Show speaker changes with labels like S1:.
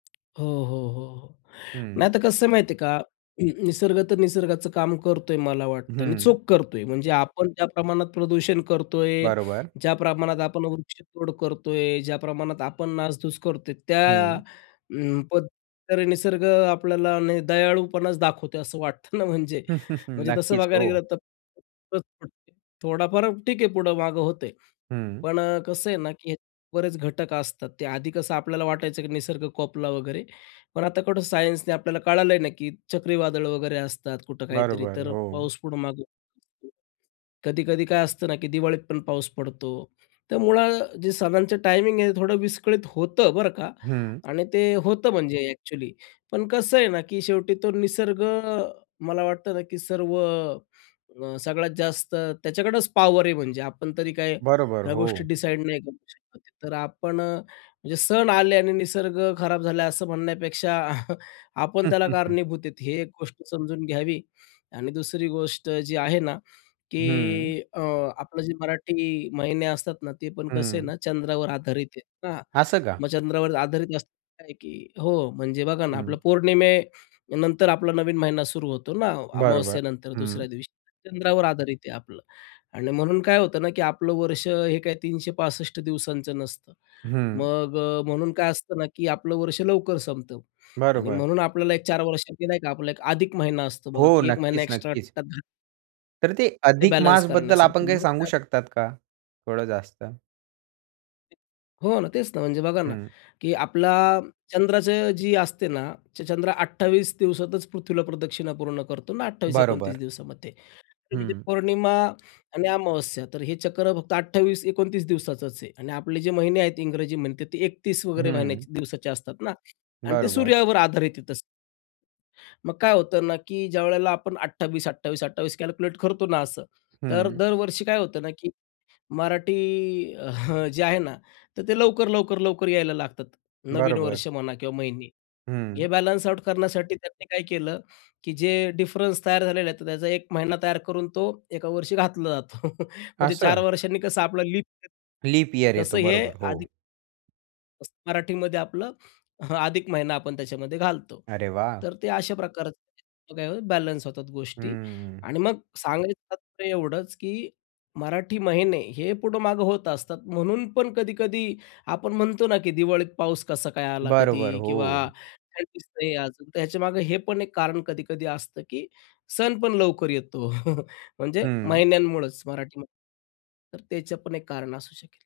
S1: हो, हो, हो, हो, नाही.
S2: हं.
S1: तर कसं आहे माहिती आहे का. हं, नि निसर्ग तर निसर्गाचं काम करतो आहे मला वाटतं आणि
S2: हं.
S1: चोख करतो आहे. म्हणजे आपण ज्या प्रमाणात प्रदूषण करतो आहे,
S2: बरोबर.
S1: ज्या प्रमाणात आपण वृक्षतोड करतो आहे, ज्या प्रमाणात आपण नासधूस करतो आहे, त्या
S2: हं.
S1: अं, पण तरी निसर्ग अ, आपल्याला दयाळूपणाच दाखवतो, असं वाटतं ना म्हणजे, म्हणजे तसं
S2: नक्कीच,
S1: बघायला गेलं
S2: हो.
S1: तर. [unintelligible] थोडाफार ठीक आहे, पुढं मागं होतं आहे,
S2: हं.
S1: पण अ, कसं आहे ना, की बरेच घटक असतात, ते आधी कसं आपल्याला वाटायचं, की निसर्ग कोपला वगैरे, पण आता कुठं सायन्सने आपल्याला कळालं आहे ना, की चक्रीवादळ वगैरे असतात. कुठं काहीतरी,
S2: बरोबर,
S1: तर
S2: हो.
S1: पाऊस पुढे मागे कधी-कधी काय असतं ना, की दिवाळीत पण पाऊस पडतो. तर मुळात जे सणांचं टायमिंग आहे, थोडं विस्कळीत होतं, बरं का,
S2: हं.
S1: आणि ते होतं म्हणजे अ‍ॅक्चुअली, पण कसं आहे ना, की शेवटी तो निसर्ग अ, मला वाटतं ना, की सर्व अ, सगळ्यात जास्त त्याच्याकडंच पॉवर आहे. म्हणजे आपण तरी काय
S2: बरोबर,
S1: ह्या गोष्टी
S2: हो.
S1: डिसाईड नाही करू शकत. तर आपण अ, म्हणजे सण आले आणि निसर्ग खराब झाला असं म्हणण्यापेक्षा, आपण त्याला कारणीभूत आहेत, हे एक गोष्ट समजून घ्यावी आणि दुसरी गोष्ट जी आहे ना,
S2: हं.
S1: की अ, आपलं जे मराठी महिने असतात ना, ते पण कसं आहे
S2: हं.
S1: ना, चंद्रावर आधारित आहे ना.
S2: असं का?
S1: मग चंद्रावर आधारित अस आहे की हो, म्हणजे बघा ना, आपलं
S2: हं.
S1: पौर्णिमेनंतर आपला नवीन महिना सुरू होतो ना,
S2: बरोबर,
S1: अमावास्येनंतर
S2: हं.
S1: दुसऱ्या दिवशी. चंद्रावर आधारित आहे आपलं आणि म्हणून काय होतं ना, की आपलं वर्ष हे काय 365 दिवसांचं नसतं.
S2: हं.
S1: मग अ, म्हणून काय असतं ना, की आपलं वर्ष लवकर संपतं आणि
S2: बरोबर.
S1: म्हणून आपल्याला एक 4 वर्षांनी नाही का, आपला एक अधिक महिना असतो बघा,
S2: हो,
S1: की एक महिना
S2: नक्कीच,
S1: एक्स्ट्रा.
S2: नक्कीच.
S1: [unintelligible]
S2: तर ते
S1: ते
S2: अधिक
S1: बॅलन्स
S2: मासबद्दल
S1: करण्यासाठी.
S2: आपण काही
S1: म्हणून
S2: सांगू
S1: त्यात
S2: शकतात का, थोडं जास्त?
S1: हो ना, तेच ना, म्हणजे बघा ना,
S2: हं.
S1: की आपला चंद्राचं जी असते ना, चंद्र 28 दिवसातच पृथ्वीला प्रदक्षिणा पूर्ण करतो ना. 28-29
S2: बरोबर.
S1: दिवसामध्ये. ते म्हणजे
S2: हं.
S1: पौर्णिमा आणि अमावस्या. तर हे चक्र फक्त 28-29 दिवसाचंच आहे आणि आपले जे महिने आहेत इंग्रजी महिने, ते 31 वगैरे महिन्याचे,
S2: हं.
S1: दिवसाचे असतात ना आणि ते
S2: बरोबर.
S1: सूर्यावर आधारित आहे तसं. मग काय होतं ना, की ज्यावेळेला आपण 28-28-28 कॅल्क्युलेट करतो ना असं, तर
S2: हं.
S1: दरवर्षी काय होतं ना, की मराठी अ, जे आहे ना, तर ते लवकर, लवकर, लवकर यायला लागतात, नवीन
S2: बरोबर.
S1: वर्ष म्हणा किंवा महिने. हे
S2: हं.
S1: बॅलन्स आउट करण्यासाठी त्यांनी काय केलं, की जे डिफरन्स तयार झालेले आहेत, तर त्याचा 1 महिना तयार करून तो एका वर्षी घातला जातो. म्हणजे 4
S2: असं?
S1: वर्षांनी कसं आपला लिप येतो.
S2: लीप इयर
S1: तसं
S2: येतो.
S1: हे
S2: बरोबर, हो.
S1: अधिक तसं मराठीमध्ये आपलं, अधिक महिना आपण त्याच्यामध्ये घालतो,
S2: अरे वाह!
S1: तर ते अशा प्रकारचे काय होतं बॅलन्स होतात गोष्टी
S2: हम्म.
S1: आणि मग सांगायचं तात्पर्य एवढंच, की मराठी महिने हे पुढं-मागं होत असतात. म्हणून पण कधी-कधी आपण म्हणतो ना; की दिवाळीत पाऊस कसा काय आला कधी?
S2: बरोबर,
S1: किंवा
S2: हो.
S1: [unintelligible] नाही तर ह्याच्यामागे हे पण एक कारण कधी-कधी असतं, की सण पण लवकर येतो. म्हणजे
S2: हं.
S1: महिन्यांमुळेच मराठीमध्ये, तर त्याचं पण एक कारण असू शकेल.